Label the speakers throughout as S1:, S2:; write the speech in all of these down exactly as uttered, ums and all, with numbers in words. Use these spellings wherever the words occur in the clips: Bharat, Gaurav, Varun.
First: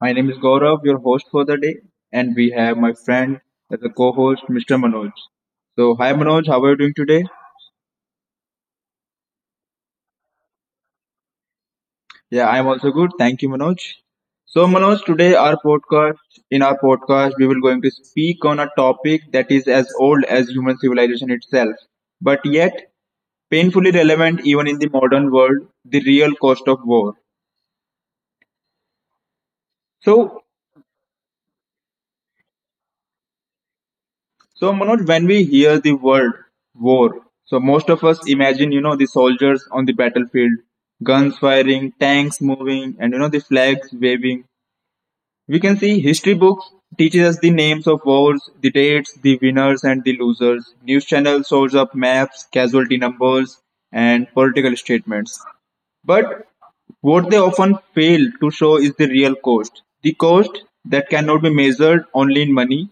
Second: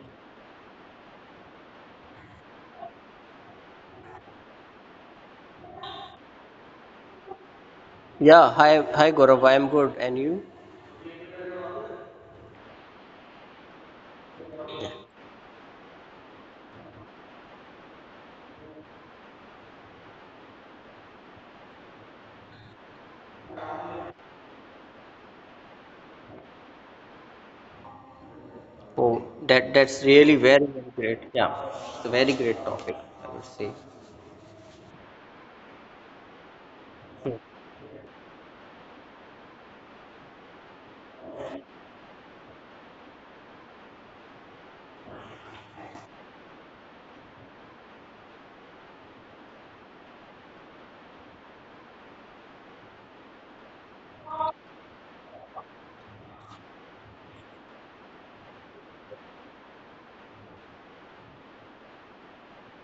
S1: My name is Gaurav, your host for the day, and we have my friend as a co-host, mister Manoj. So, hi Manoj, how are you doing today?
S2: Yeah, hi, hi Gaurav, I am good. And you?
S1: Yeah, I'm also good. Thank you, Manoj. So, Manoj, today our podcast, in our podcast, we will going to speak on a topic that is as old as human civilization itself, but yet painfully relevant even in the modern world: the real cost of war.
S2: Oh, that that's really
S1: So,
S2: very, very great. Yeah, it's a very great topic, I would say.
S1: So Manoj, when we hear the word war, so most of us imagine, you know, the soldiers on the battlefield, guns firing, tanks moving, and you know the flags waving. We can see history books teaches us the names of wars, the dates, the winners and the losers. News channels shows up maps, casualty numbers, and political statements. But what they often fail to show is the real cost, the cost that cannot be measured only in money,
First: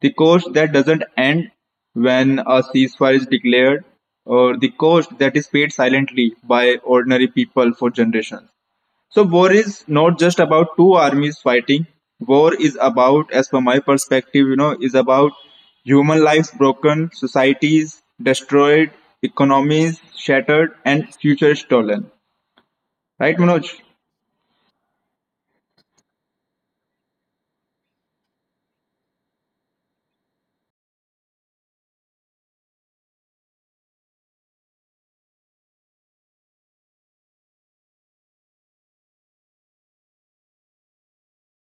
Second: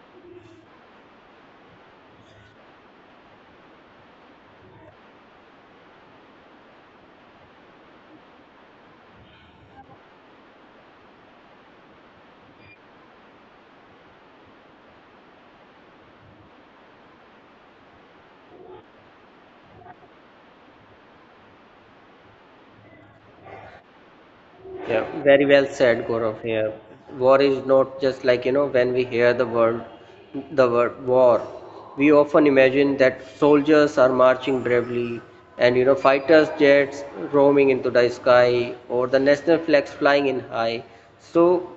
S1: the cost that doesn't end when a ceasefire is declared, or the cost that is paid silently by ordinary people for generations. So, war is not just about two armies fighting. War is about, as per my perspective, you know, is about human lives broken, societies destroyed, economies shattered, and future stolen. Right, Manoj?
S2: Yeah, very well said, Gaurav. Here, war is not just like you know when we hear the word, the word war, we often imagine that soldiers are marching bravely, and you know fighters jets roaming into the sky, or the national flags flying in high. So,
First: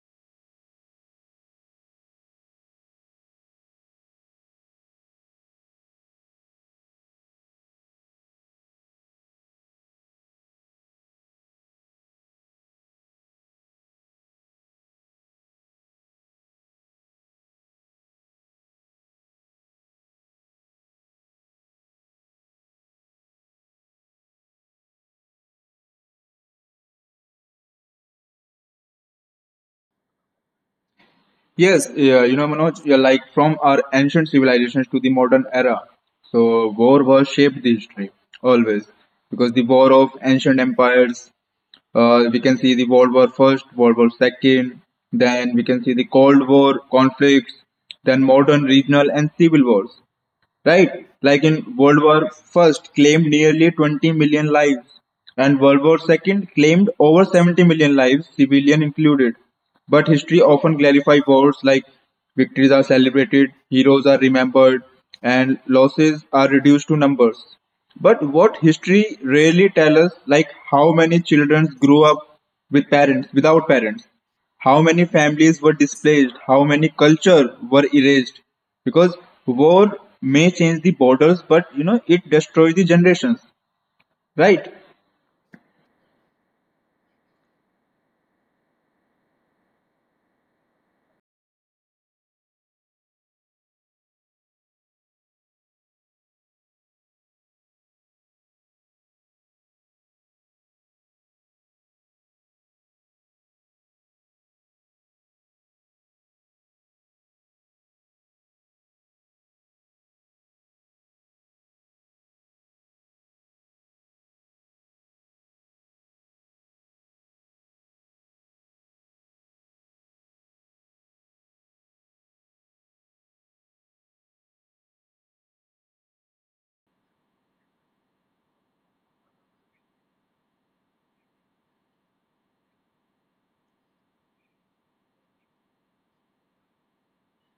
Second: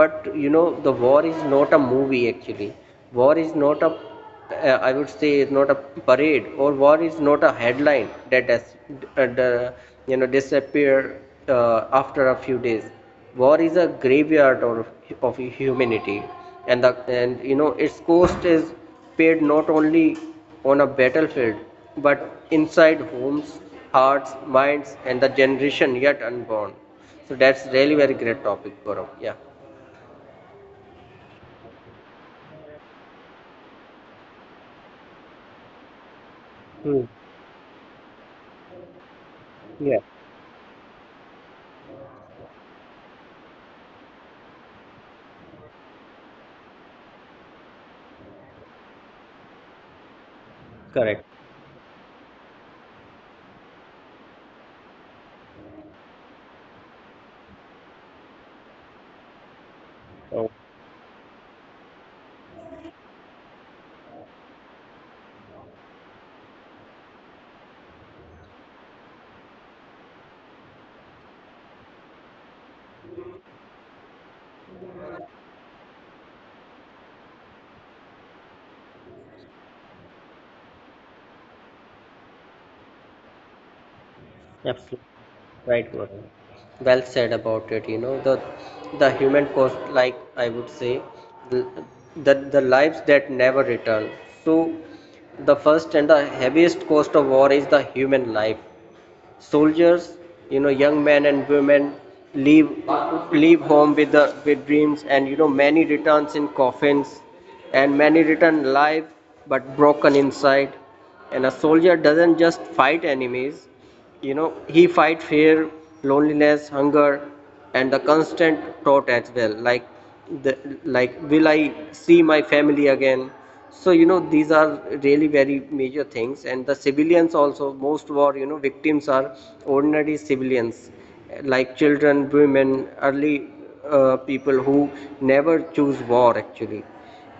S2: but you know the war is not a movie actually. War is not a uh, I would say is not a parade or war is not a headline that does uh, you know disappear uh, after a few days. War is a graveyard of, of humanity, and the and you know its cost is paid not only on a battlefield but inside homes, hearts, minds, and the generation yet unborn. So that's really very great topic, Gaurav. Yeah.
S1: Yes, yeah, you know, Manoj, yeah, like from our ancient civilizations to the modern era. So,
S2: Hmm.
S1: war was shaped the history always because the war
S2: Yeah,
S1: of ancient empires, uh, we can see the World War First, World War Second, then we can see the Cold War conflicts, then modern regional and civil wars, right?
S2: correct.
S1: Like in World War First, claimed nearly twenty million lives, and World War Second claimed over seventy million lives, civilian included. But history
S2: Oh,
S1: often glorifies wars, like victories are celebrated, heroes are remembered, and losses are reduced to numbers. But what history rarely tells us, like how many children grew up with parents, without parents, how many families were displaced, how many culture were erased. Because war may change the borders, but you know it destroys the generations, right?
S2: absolutely. Right, Varun. Well said about it. You know the the human cost, like I would say, the the, the lives that never return. So the first and the heaviest cost of war is the human life. Soldiers, you know, young men and women leave leave home with the with dreams, and you know many returns in coffins, and many return alive but broken inside. And a soldier doesn't just fight enemies; you know he fight fear, loneliness, hunger, and the constant thought as well, like the, like will I see my family again. So you know these are really very major things. And the civilians also, most war you know victims are ordinary civilians, like children, women, early uh, people who never choose war actually.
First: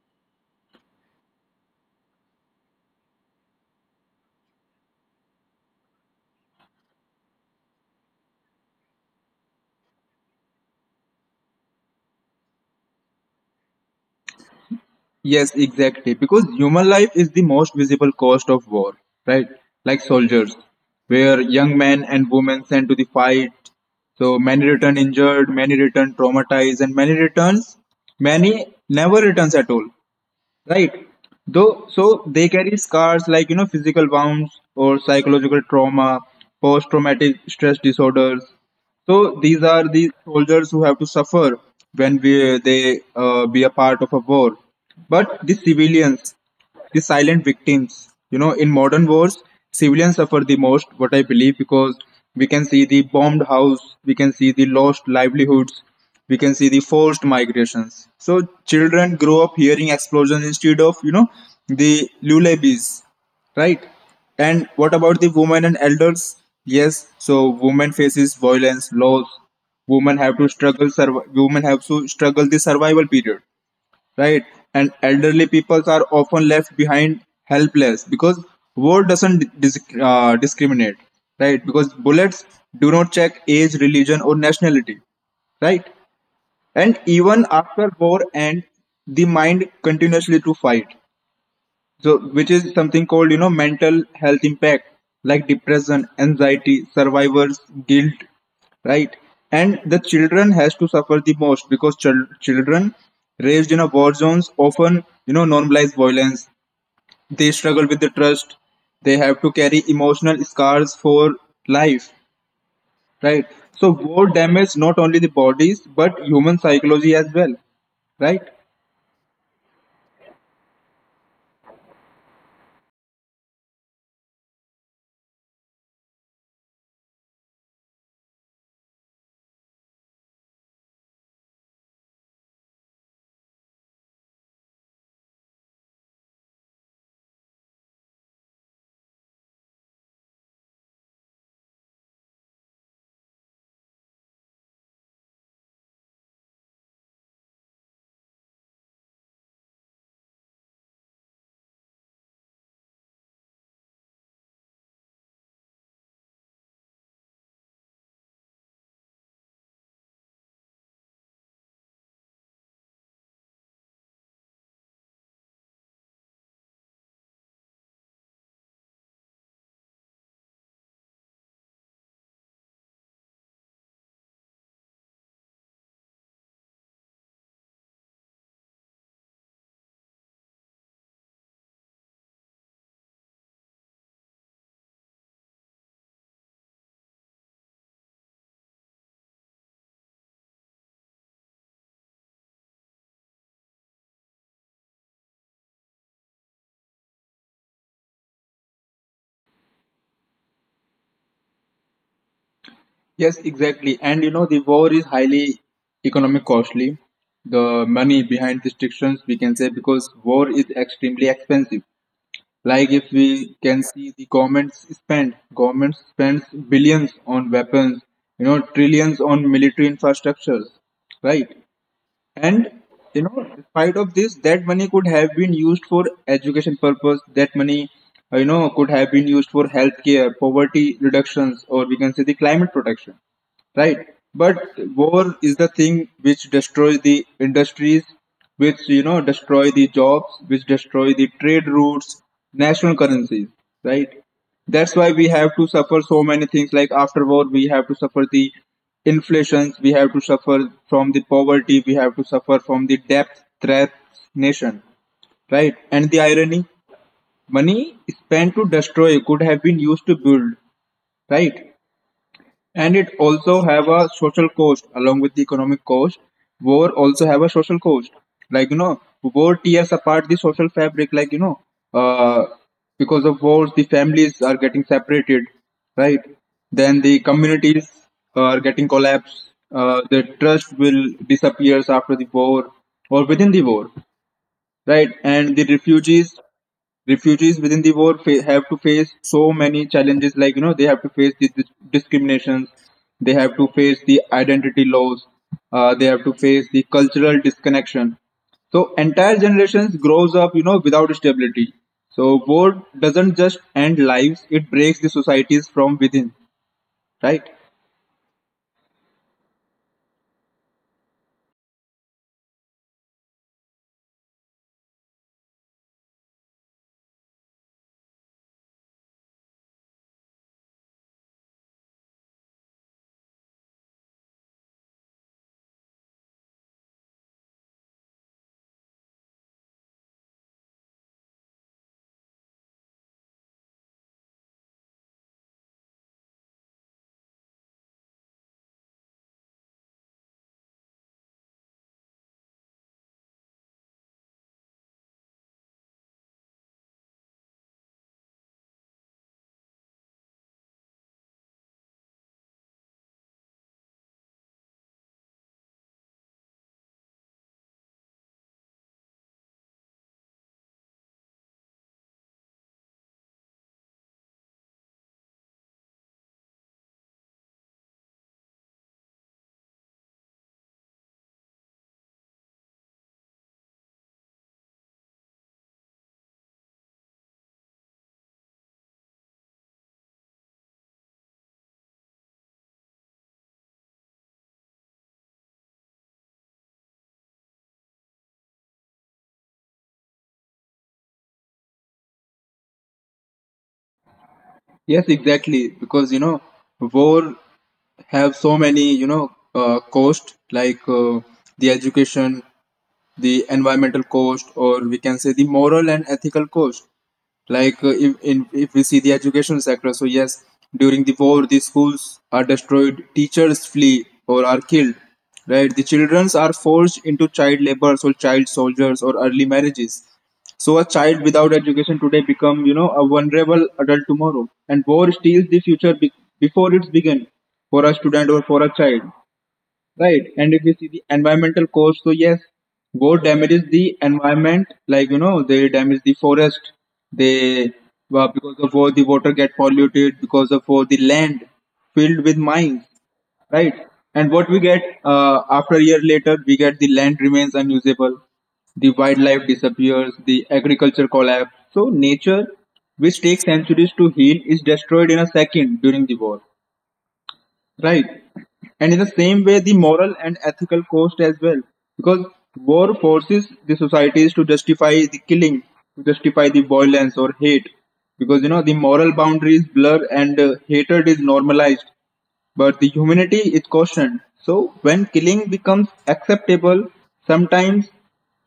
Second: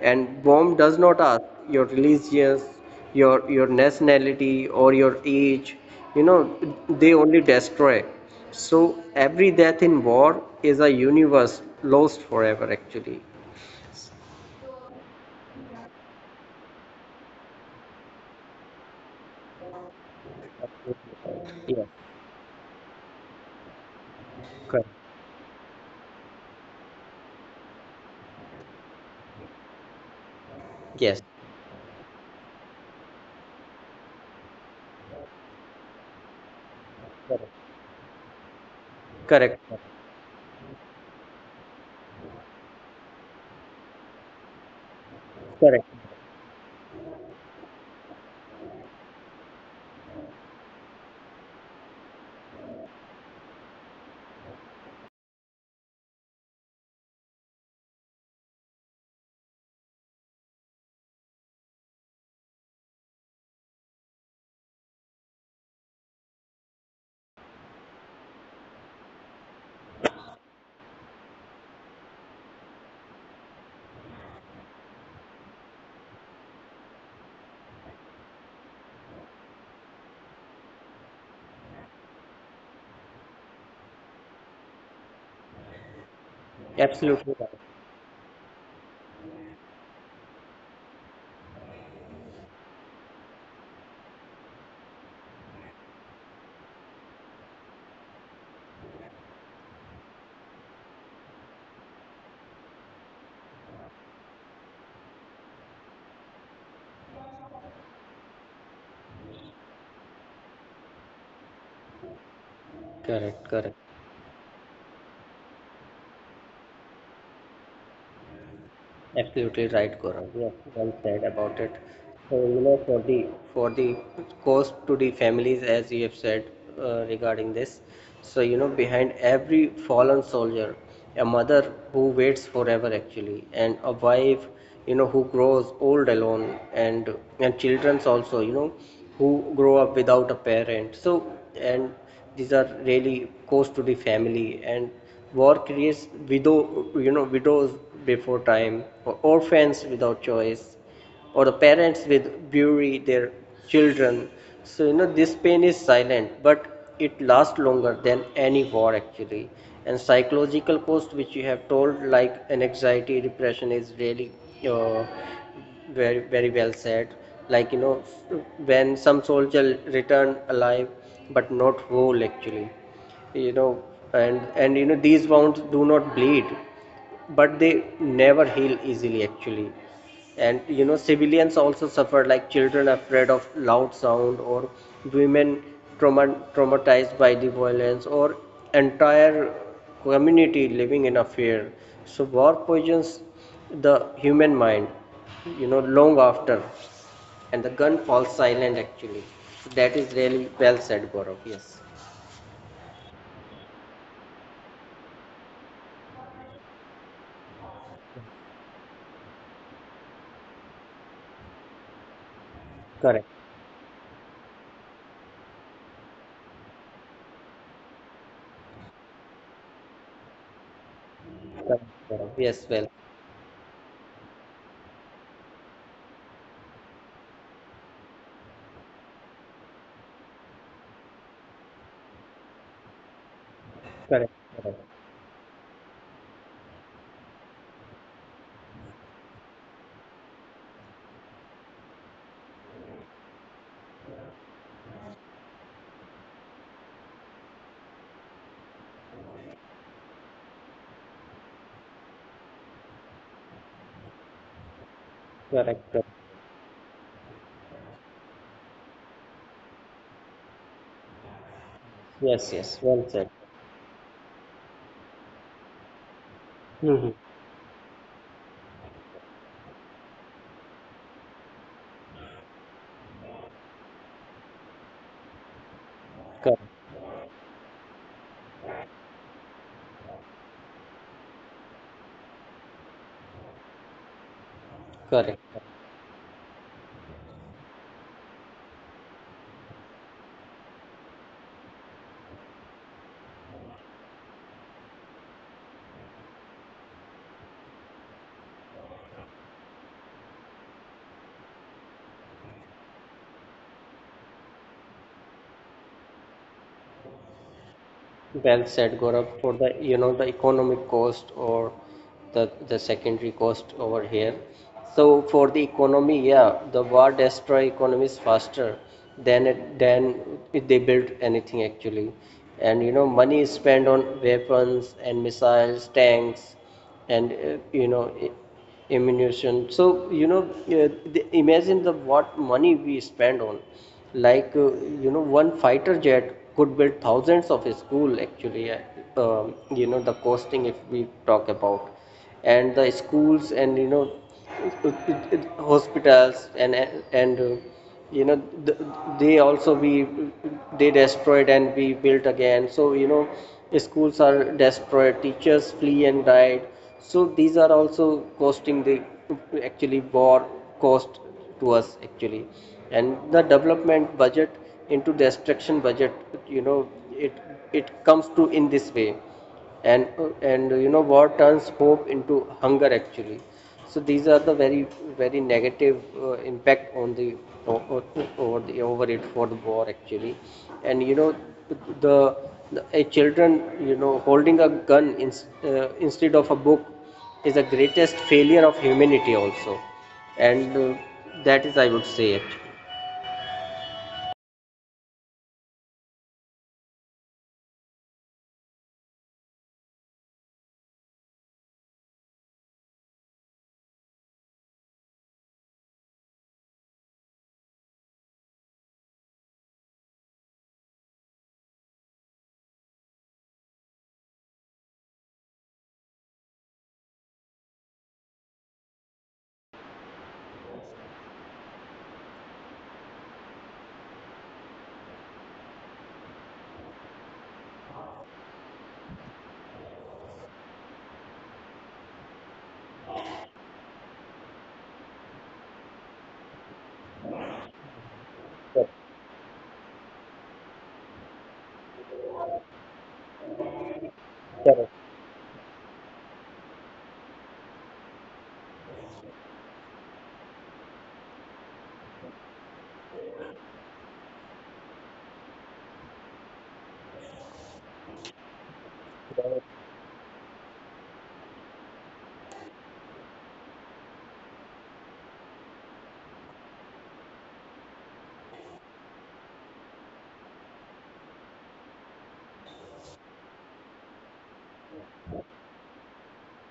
S2: And bomb does not ask your religious, your your nationality or your age. You know they only destroy. So every death in war is a universe lost forever actually.
S1: Yes, exactly. Because human life is the most visible cost of war, right? Like soldiers, where young
S2: Yeah,
S1: men and women sent to the fight. So many
S2: correct.
S1: return injured, many return traumatized, and many returns, many never returns at all, right
S2: Yes,
S1: though. So they carry scars like you know physical wounds or psychological trauma, post traumatic stress disorders. So these
S2: correct,
S1: are the soldiers who have to suffer when we, they uh, be a part of a war. But the
S2: correct.
S1: civilians, the silent victims. You know, in modern wars, civilians suffer the most, what I believe, because we can see the bombed house, we can see the lost livelihoods, we can see the forced migrations. So children grow up hearing explosions instead of, you know, the lullabies, right? And what about the women and elders? Yes, so women faces violence, loss. Women have to struggle. Survi- women have to struggle the survival period, right? And elderly people are often left behind helpless because war doesn't dis- uh, discriminate, right? Because bullets do not check age, religion, or nationality, right? And even
S2: Absolutely right.
S1: after war ends, the mind continuously to fight, so which is something called you know mental health impact, like depression, anxiety, survivors guilt, right? And the children has to suffer the most, because chil- children raised in a war zones often you know normalize violence, they struggle with the trust, they have to carry emotional scars for life, right? So
S2: Correct, correct.
S1: war damage not only the bodies but human psychology as well, right?
S2: Absolutely right, Gaurav. Yes, well said about it. So, you know, for the for the cost to the families, as you have said uh, regarding this. So you know, behind every fallen soldier, a mother who waits forever actually, and a wife, you know, who grows old alone, and and children also, you know, who grow up without a parent. So and these are really cost to the family, and war creates widow, you know, widows before time, or orphans without choice or the parents with bury their children. So you know this pain is silent, but it lasts longer than any war actually. And psychological cost, which you have told, like an anxiety, depression, is really uh, very very well said. Like you know, when some soldier returned alive, but not whole actually, you know. And and you know these wounds do not bleed but they never heal easily actually. And you know civilians also suffer, like children afraid of loud sound, or women trauma- traumatized by the violence, or entire community living in a fear. So war poisons the human mind you know long after and the gun falls silent actually. So that is really well said, Gaurav. Yes,
S1: Yes, exactly. And you know, the war is highly economic costly. The money behind restrictions, we can say, because war is extremely expensive. Like if we
S2: correct.
S1: can see the governments spend, governments spends billions on weapons, you know, trillions on military infrastructures, right?
S2: Correct, Gaurav.
S1: And
S2: Yes, well.
S1: you know, despite of this, that money could have been used for education purpose. That money, uh, you know, could have been used for healthcare, poverty reductions, or we can say the climate protection, right?
S2: Correct,
S1: But
S2: correct.
S1: war is the thing which destroys the industries, which you know destroy the jobs, which destroy the trade routes, national currencies, right? That's why we have to suffer so many things. Like after war, we have to suffer the inflations, we have to suffer from the poverty, we have to suffer from the debt threat nation, right?
S2: Correct,
S1: And the
S2: correct.
S1: irony, money spent to destroy could have been used to build, right?
S2: Yes,
S1: And
S2: yes,
S1: it
S2: well said.
S1: also have a social cost along with the economic cost. War also
S2: Mm,
S1: have a social cost. Like you know, war tears apart the social fabric. Like you know, uh, because of wars, the families are getting separated, right?
S2: correct,
S1: Then the communities are getting collapsed. Uh, the trust will disappears after the war or within the war, right? And
S2: correct.
S1: the refugees, refugees within the war fa- have to face so many challenges, like you know they have to face the dis- discriminations, they have to face the identity laws, uh, they have to face the cultural disconnection. So entire generations grows up you know without stability. So war doesn't just end lives, it breaks the societies from within, right?
S2: Well said, Gaurav. For the, you know, the economic cost or the the secondary cost over here. So for the economy, yeah, the war destroy economies faster than it, than if they build anything actually. And you know, money is spent on weapons and missiles, tanks, and uh, you know, ammunition. So you know, uh, the, imagine the what money we spend on, like uh, you know one fighter jet could build thousands of school actually. uh, um, you know the costing if we talk about, and the schools, and you know uh, uh, uh, hospitals and and uh, you know th- they also we, they destroyed and we built again. So you know schools are destroyed, teachers flee and died. So these are also costing the actually war cost to us actually. And the development budget into destruction budget, you know, it it comes to in this way. And and you know war turns hope into hunger actually. So these are the very very negative uh, impact on the o- over the over it for the war actually. And you know the, the a children you know holding a gun in, uh, instead of a book, is the greatest failure of humanity also. And uh, That is I would say it.
S1: Yes, exactly. Because you know war have so many you know uh, cost, like uh, the education, the environmental cost, or we can say the moral and ethical cost. Like uh, if, in, if we see the education sector, so yes, during the war the schools are destroyed, teachers flee or are killed, right? The children are forced into child labor or child soldiers or early marriages. So a child without education today become you know a vulnerable adult tomorrow, and war steals the future be- before it's begun, for a student or for a child. Right. And if you see the environmental cost, so yes, boat damages the environment, like you know, they damage the forest, they well, because of war the water get
S2: Correct.
S1: polluted, because of war the land filled with mines, right? And what we get uh, after a year
S2: Correct.
S1: later, we get the land remains unusable, the wildlife disappears, the agriculture collapse. So nature, which takes centuries to heal, is destroyed in a second during the war. Right. And in the same way, the moral and ethical cost as well. Because war forces the societies to justify the killing, to justify the violence or hate. Because, you know, the moral boundaries blur and uh, hatred is normalized, but the humanity is cautioned. So when killing becomes acceptable, sometimes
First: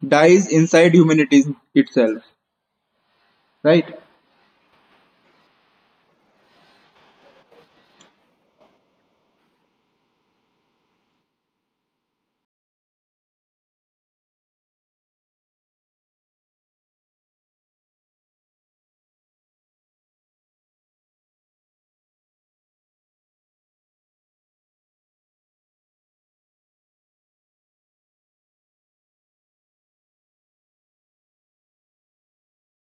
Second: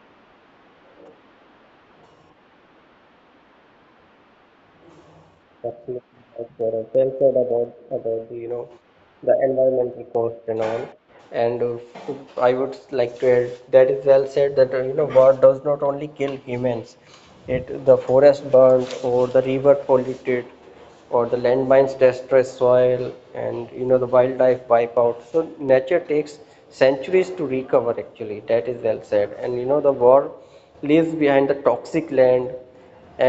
S1: dies inside humanity itself. Right?
S2: Absolutely right, Gaurav. Well said about about the you know the environmental cost and all. And uh, I would like to add that is well said that uh, you know war does not only kill humans, it the forest burned, or the river polluted, or the landmines destroy soil, and you know the wildlife wipe out. So nature takes centuries to recover actually. That is well said. And you know the war leaves behind the toxic land,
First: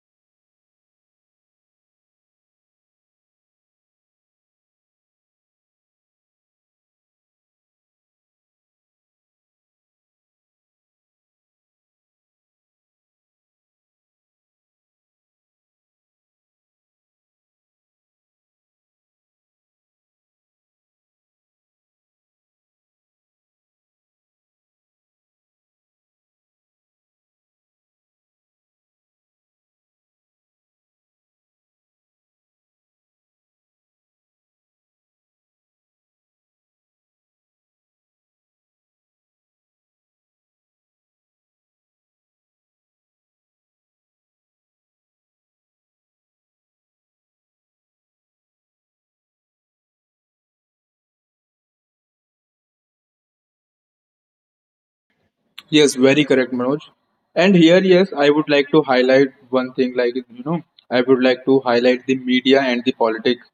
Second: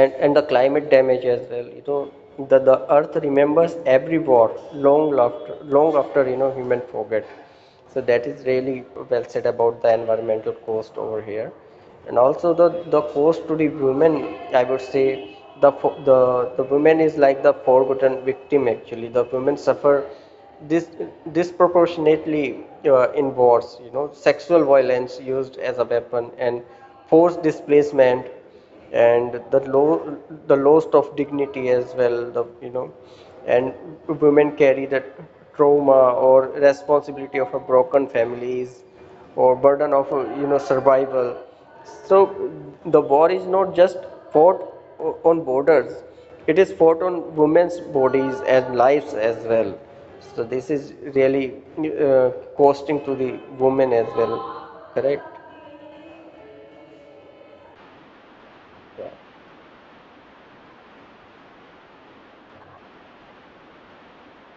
S2: and and the climate damage as well, you know. the, the earth remembers every war, long after, long after, you know, human forget. So that is really well said about the environmental cost over here, and also the the cost to the women. I would say the the the women is like the forgotten victim actually. The women suffer this disproportionately uh, in wars. You know, sexual violence used as a weapon, and forced displacement, and the low the loss of dignity as well, the you know. And women carry the trauma or responsibility of a broken families, or burden of uh, you know survival. So the war is not just fought o- on borders, it is fought on women's bodies and lives as well. So this is really uh, costing to the women as well. Correct.
S1: Yes, very correct, Manoj. And here, yes, I would like to highlight one thing, like, you know, I would like to highlight the media and the politics,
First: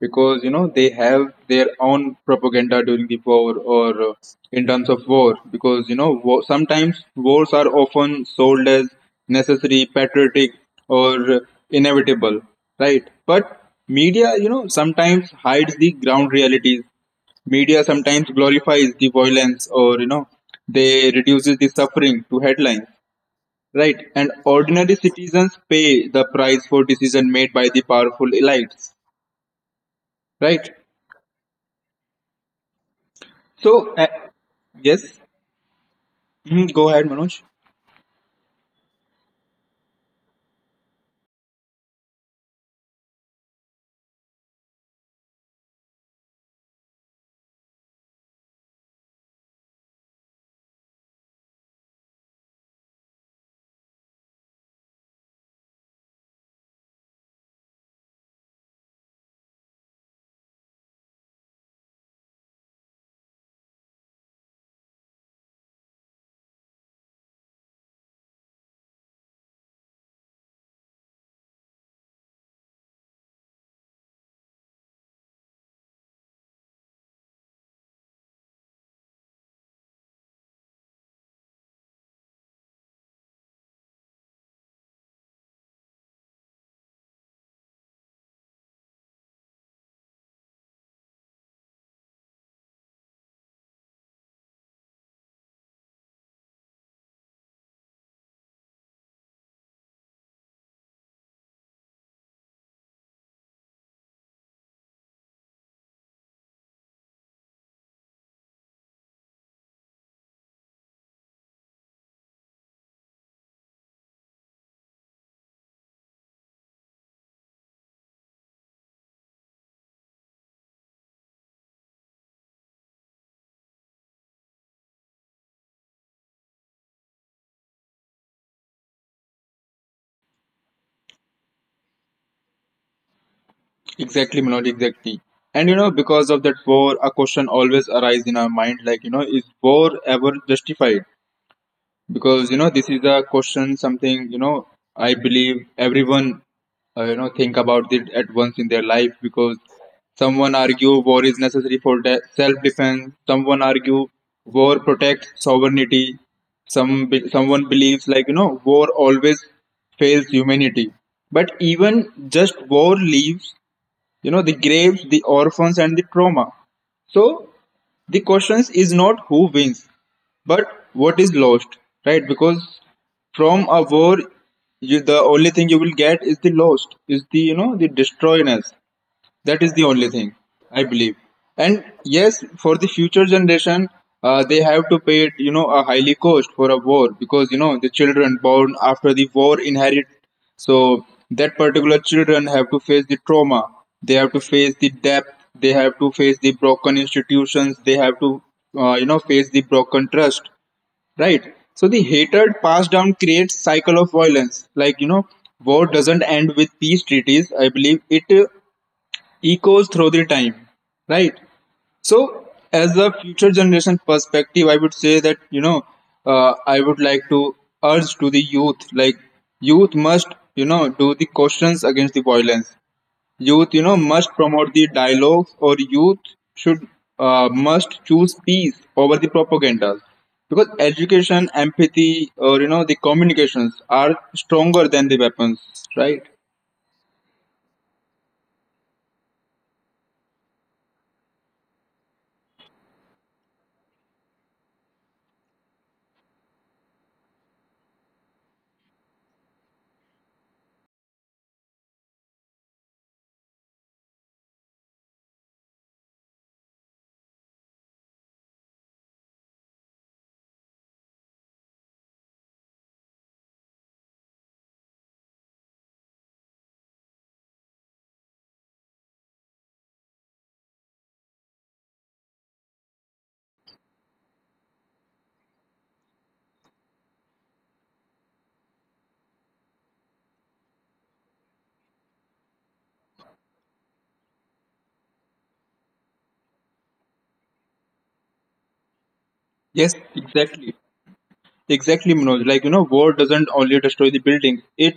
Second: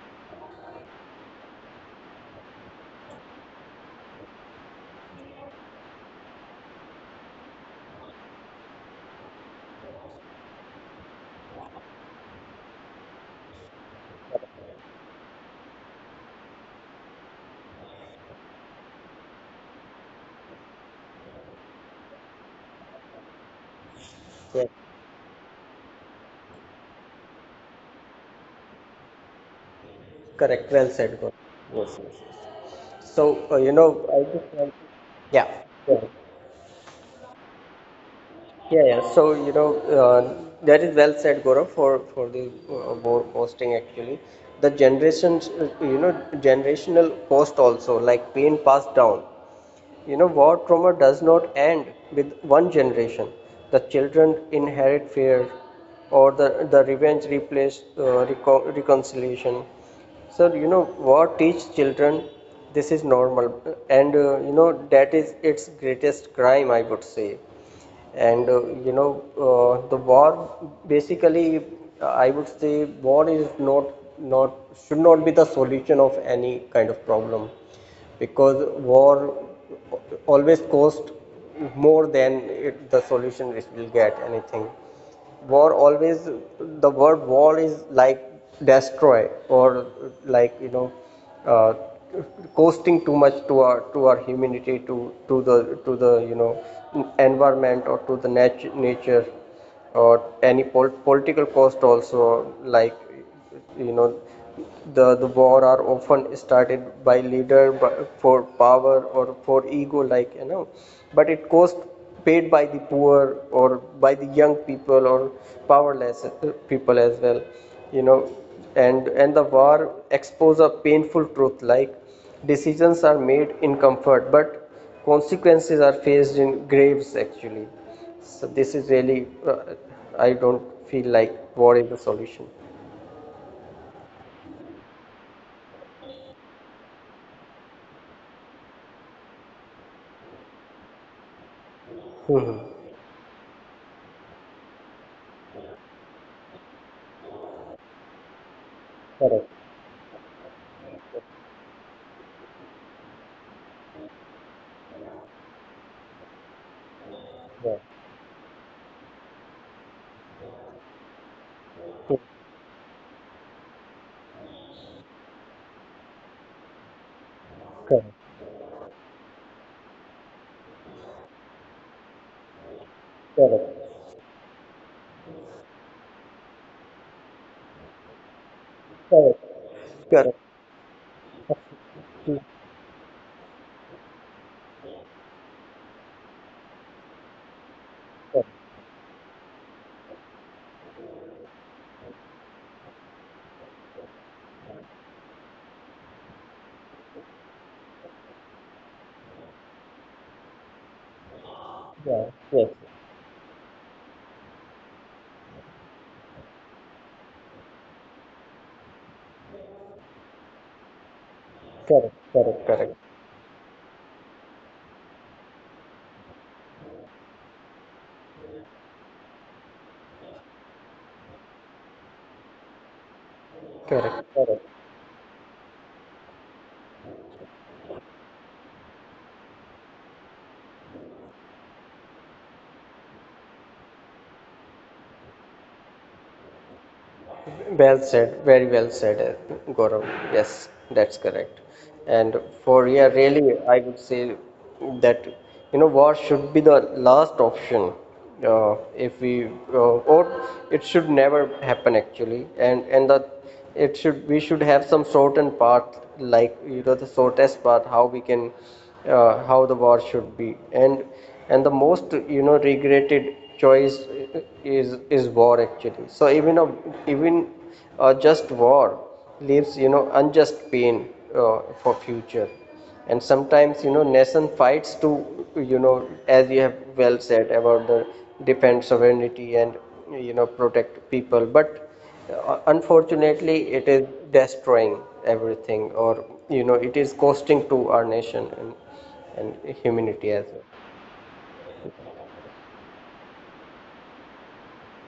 S1: because, you know, they have their own propaganda during the war or uh, in terms of war, because, you know, war, sometimes wars are often sold as necessary, patriotic, or uh, inevitable, right? But media, you know, sometimes hides the ground realities. Media sometimes glorifies the violence or, you know, they reduces the suffering to headlines, right? And
S2: Yeah,
S1: ordinary citizens pay the price for decision made by the powerful elites, right?
S2: correct, well said, Gaurav. Yes, yes. So, uh, you know,
S1: So, uh,
S2: I just want, to,
S1: yes,
S2: yeah. Go ahead.
S1: Mhm, Go ahead, Manoj.
S2: Yeah, yeah. So, you know, uh, that is well said, Gaurav, for, for the uh, board posting actually. The generations, uh, you know, generational post also, like pain passed down. You know, war trauma does not end with one generation. The children inherit fear or the, the revenge replaced uh, reco- reconciliation. So, you know, war teach children this is normal and, uh, you know, that is its greatest crime, I would say. And uh, You know uh, the war basically, uh, I would say war is not not should not be the solution of any kind of problem. Because war always costs more than it, the solution it will get anything. War always, the word war is like destroy, or like you know, uh, costing too much to our to our humanity, to to the to the you know environment, or to the nat- nature, or any pol- political cost also. Like you know, the the war are often started by leader by, for power or for ego, like you know. But it cost paid by the poor, or by the young people, or powerless uh, people as well, you know. And and the war expose a painful truth, like decisions are made in comfort but consequences are faced in graves actually. So this is really, uh, I don't feel like war is the solution.
S1: Exactly, Manoj, exactly. And you know, because of that war, a question always arises in our mind, like, you know, is war ever justified? Because you know this is a question something you know I believe everyone uh, you know think about it at once in their life,
S2: Correct.
S1: because someone argue war is necessary for de- self defense, someone argue war protects sovereignty, some be- someone
S2: Yes.
S1: believes like you know war always fails humanity, but even
S2: Yes.
S1: just war leaves you know the graves, the orphans and the trauma. So
S2: Correct.
S1: the question is not who wins, but what is lost, right? Because from
S2: Correct.
S1: a war, you, the only thing you will get is the lost, is the you know the destroyness.
S2: Correct.
S1: That is the only
S2: Correct.
S1: thing I believe. And
S2: Yes.
S1: yes, for the future generation, uh, they have to pay it, you know a highly cost for a war, because you know the children
S2: Correct.
S1: born after the war inherit. So that particular children have to face the trauma. They have to face the debt. They have to face the broken institutions. They have to uh, you know face the broken trust, right? So the
S2: Yeah.
S1: hatred
S2: Yes.
S1: passed down creates cycle of violence, like you know war doesn't end with peace treaties, I believe it uh, echoes through the time, right?
S2: Correct.
S1: So
S2: Correct.
S1: as a future generation perspective I would say that you know uh, I would like to urge to the youth, like youth must you know do the questions against the violence. Youth,
S2: Correct,
S1: you know,
S2: correct.
S1: must
S2: Correct.
S1: promote the dialogues, or youth should uh, must choose peace over the propaganda, because education, empathy, or you know, the communications are stronger than the weapons. Right?
S2: Well said, very well said, uh, Gaurav. Yes, that's correct. And for yeah, really, I would say that you know war should be the last option. Uh, if we uh, or it should never happen actually. And and the it should we should have some certain part, like you know the shortest part how we can uh, how the war should be. And and the most you know regretted choice is is war actually. So even a, even uh, just war leaves you know unjust pain uh, for future. And sometimes you know nation fights to, you know, as you have well said about the defend sovereignty and you know protect people. But uh, unfortunately, it is destroying everything, or you know, it is costing to our nation and and
S1: Yes,
S2: humanity as well.
S1: exactly. Exactly, Manoj. Like, you know, war doesn't only destroy the building, it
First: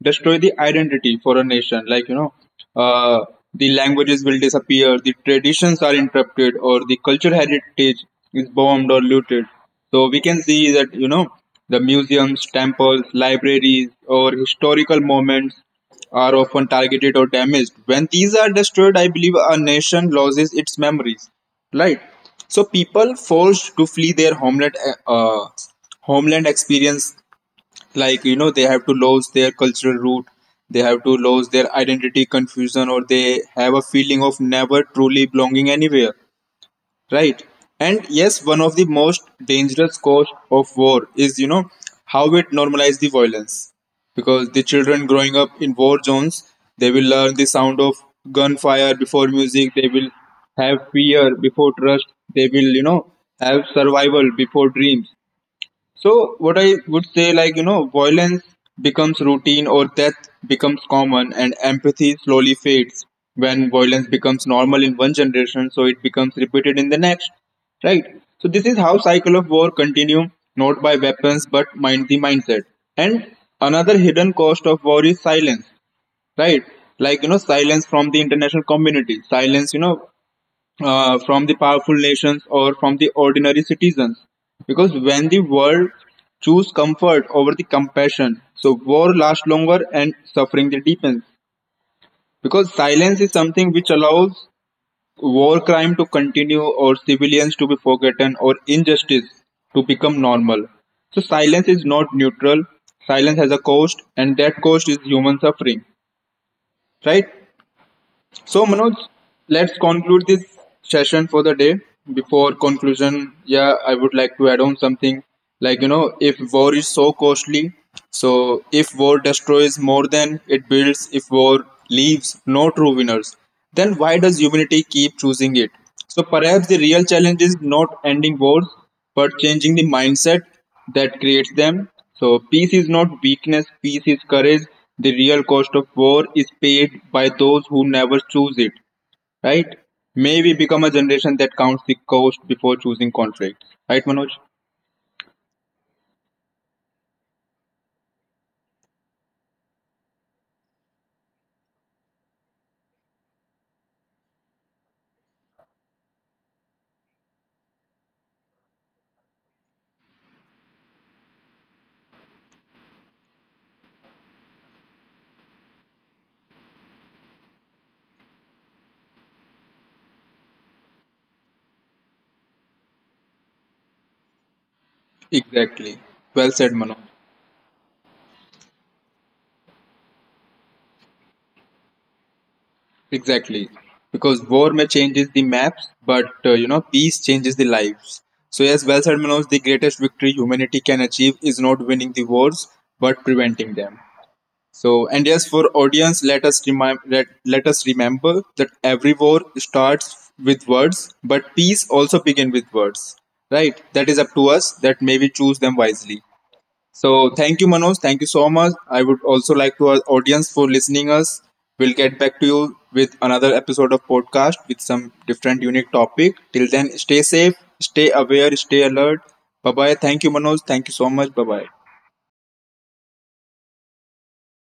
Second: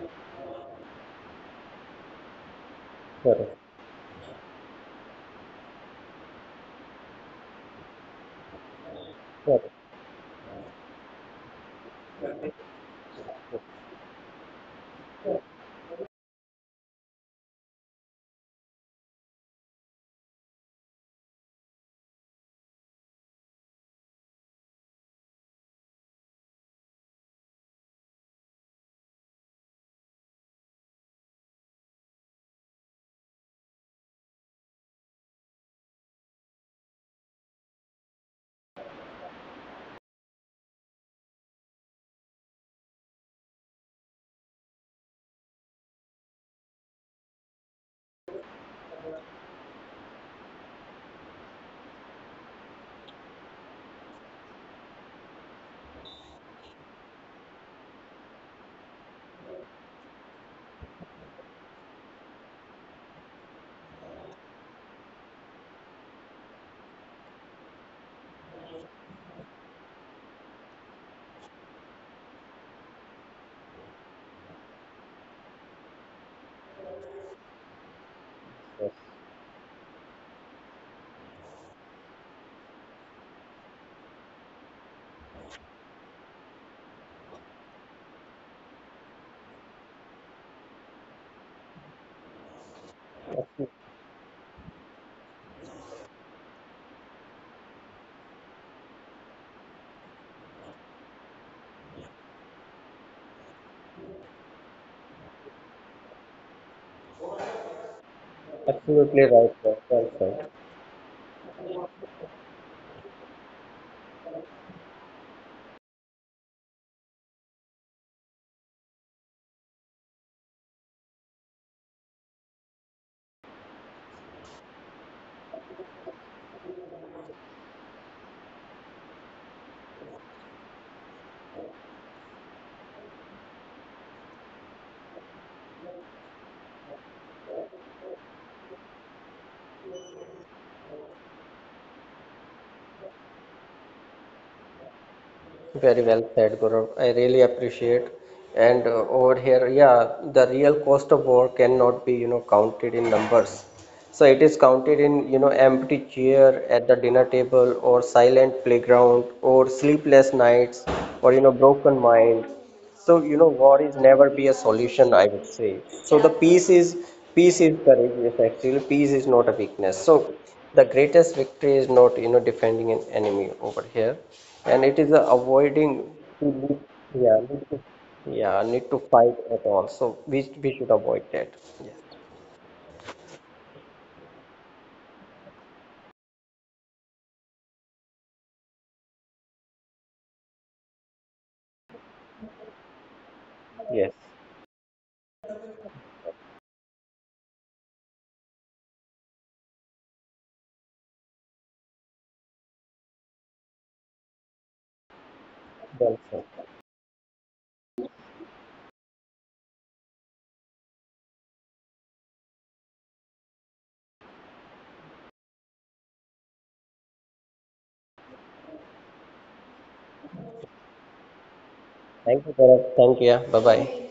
S1: destroy the identity for a nation. Like, you know, uh,
S2: Correct,
S1: the languages will disappear, the traditions are interrupted, or the cultural heritage is bombed or looted.
S2: correct.
S1: So we can see that, you know, the museums, temples, libraries, or historical moments are often targeted or damaged. When these are destroyed, I believe a nation loses its memories. Right. So people forced to flee their homeland, uh, homeland experience, like you know they have to lose their cultural root, they have to lose their identity confusion, or they have a feeling of never truly belonging anywhere, right? And yes, one of the most dangerous cause of war is you know how it normalizes the violence, because the children growing up in war zones, they will learn the sound of gunfire before music, they will have fear before trust, they will you know have survival before dreams. So what I would say, like you know, violence becomes routine or death becomes common, and empathy slowly fades. When violence becomes normal in one generation, so it becomes repeated in the next, right? So this is how cycle of war continue, not by weapons but mind the mindset. And another hidden cost of war is silence, right? Like you know, silence from the international community, silence you know uh, from the powerful nations or from the ordinary citizens. Because when the world choose comfort over the compassion, so war lasts longer and suffering the deepens. Because silence is something which allows war crime to continue, or civilians to be forgotten, or injustice to become normal. So silence is not neutral. Silence has a cost, and that cost is human suffering. Right? So, Manoj, let's conclude this
S2: Absolutely right,
S1: session
S2: sir.
S1: for the
S2: Well
S1: day.
S2: said.
S1: Before conclusion, yeah, I would like to add on something, like, you know, if war is so costly, so if war destroys more than it builds, if war leaves no true winners, then why does humanity keep choosing it? So, perhaps the real challenge is not ending wars, but changing the mindset that creates them. So, peace is not weakness, peace is courage. The real cost of war is paid by those who never choose it, right? May we become a generation that counts the cost before choosing conflict, right, Manoj?
S2: Very well said, Gaurav. I really appreciate. And uh, over here, yeah, the real cost of war cannot be, you know, counted in numbers. So it is counted in, you know, empty chair at the dinner table, or silent playground, or sleepless nights, or you know, broken mind. So you know, war is never be a solution, I would say. So the peace is peace is courageous. Actually, peace is not a weakness. So the greatest victory is not you know defending an enemy over here, and it is a
S1: Exactly. Well
S2: avoiding
S1: said, Manoj.
S2: to lead, yeah need to, yeah need to fight at all. So we we should avoid that. Yes.
S1: Exactly. Because war may changes the maps, but uh, you know, peace changes the lives. So yes, well said, Manoj. The greatest victory humanity can achieve is not winning the wars, but preventing them.
S2: Yes.
S1: So, and yes, for audience, let us remind let, let us remember that every war starts with words, but peace also begin with words. Right? That is up to us. That maybe choose them wisely.
S2: Well said.
S1: So, thank you, Manoj. Thank you so much. I would also like to our audience for listening us. We'll get back to you with another episode of podcast with some different unique topic. Till then, stay safe, stay aware, stay alert. Bye bye. Thank you, Manoj. Thank you so much. Bye bye.
S2: Thank you, Bharat. Thank you. Yeah. Bye bye.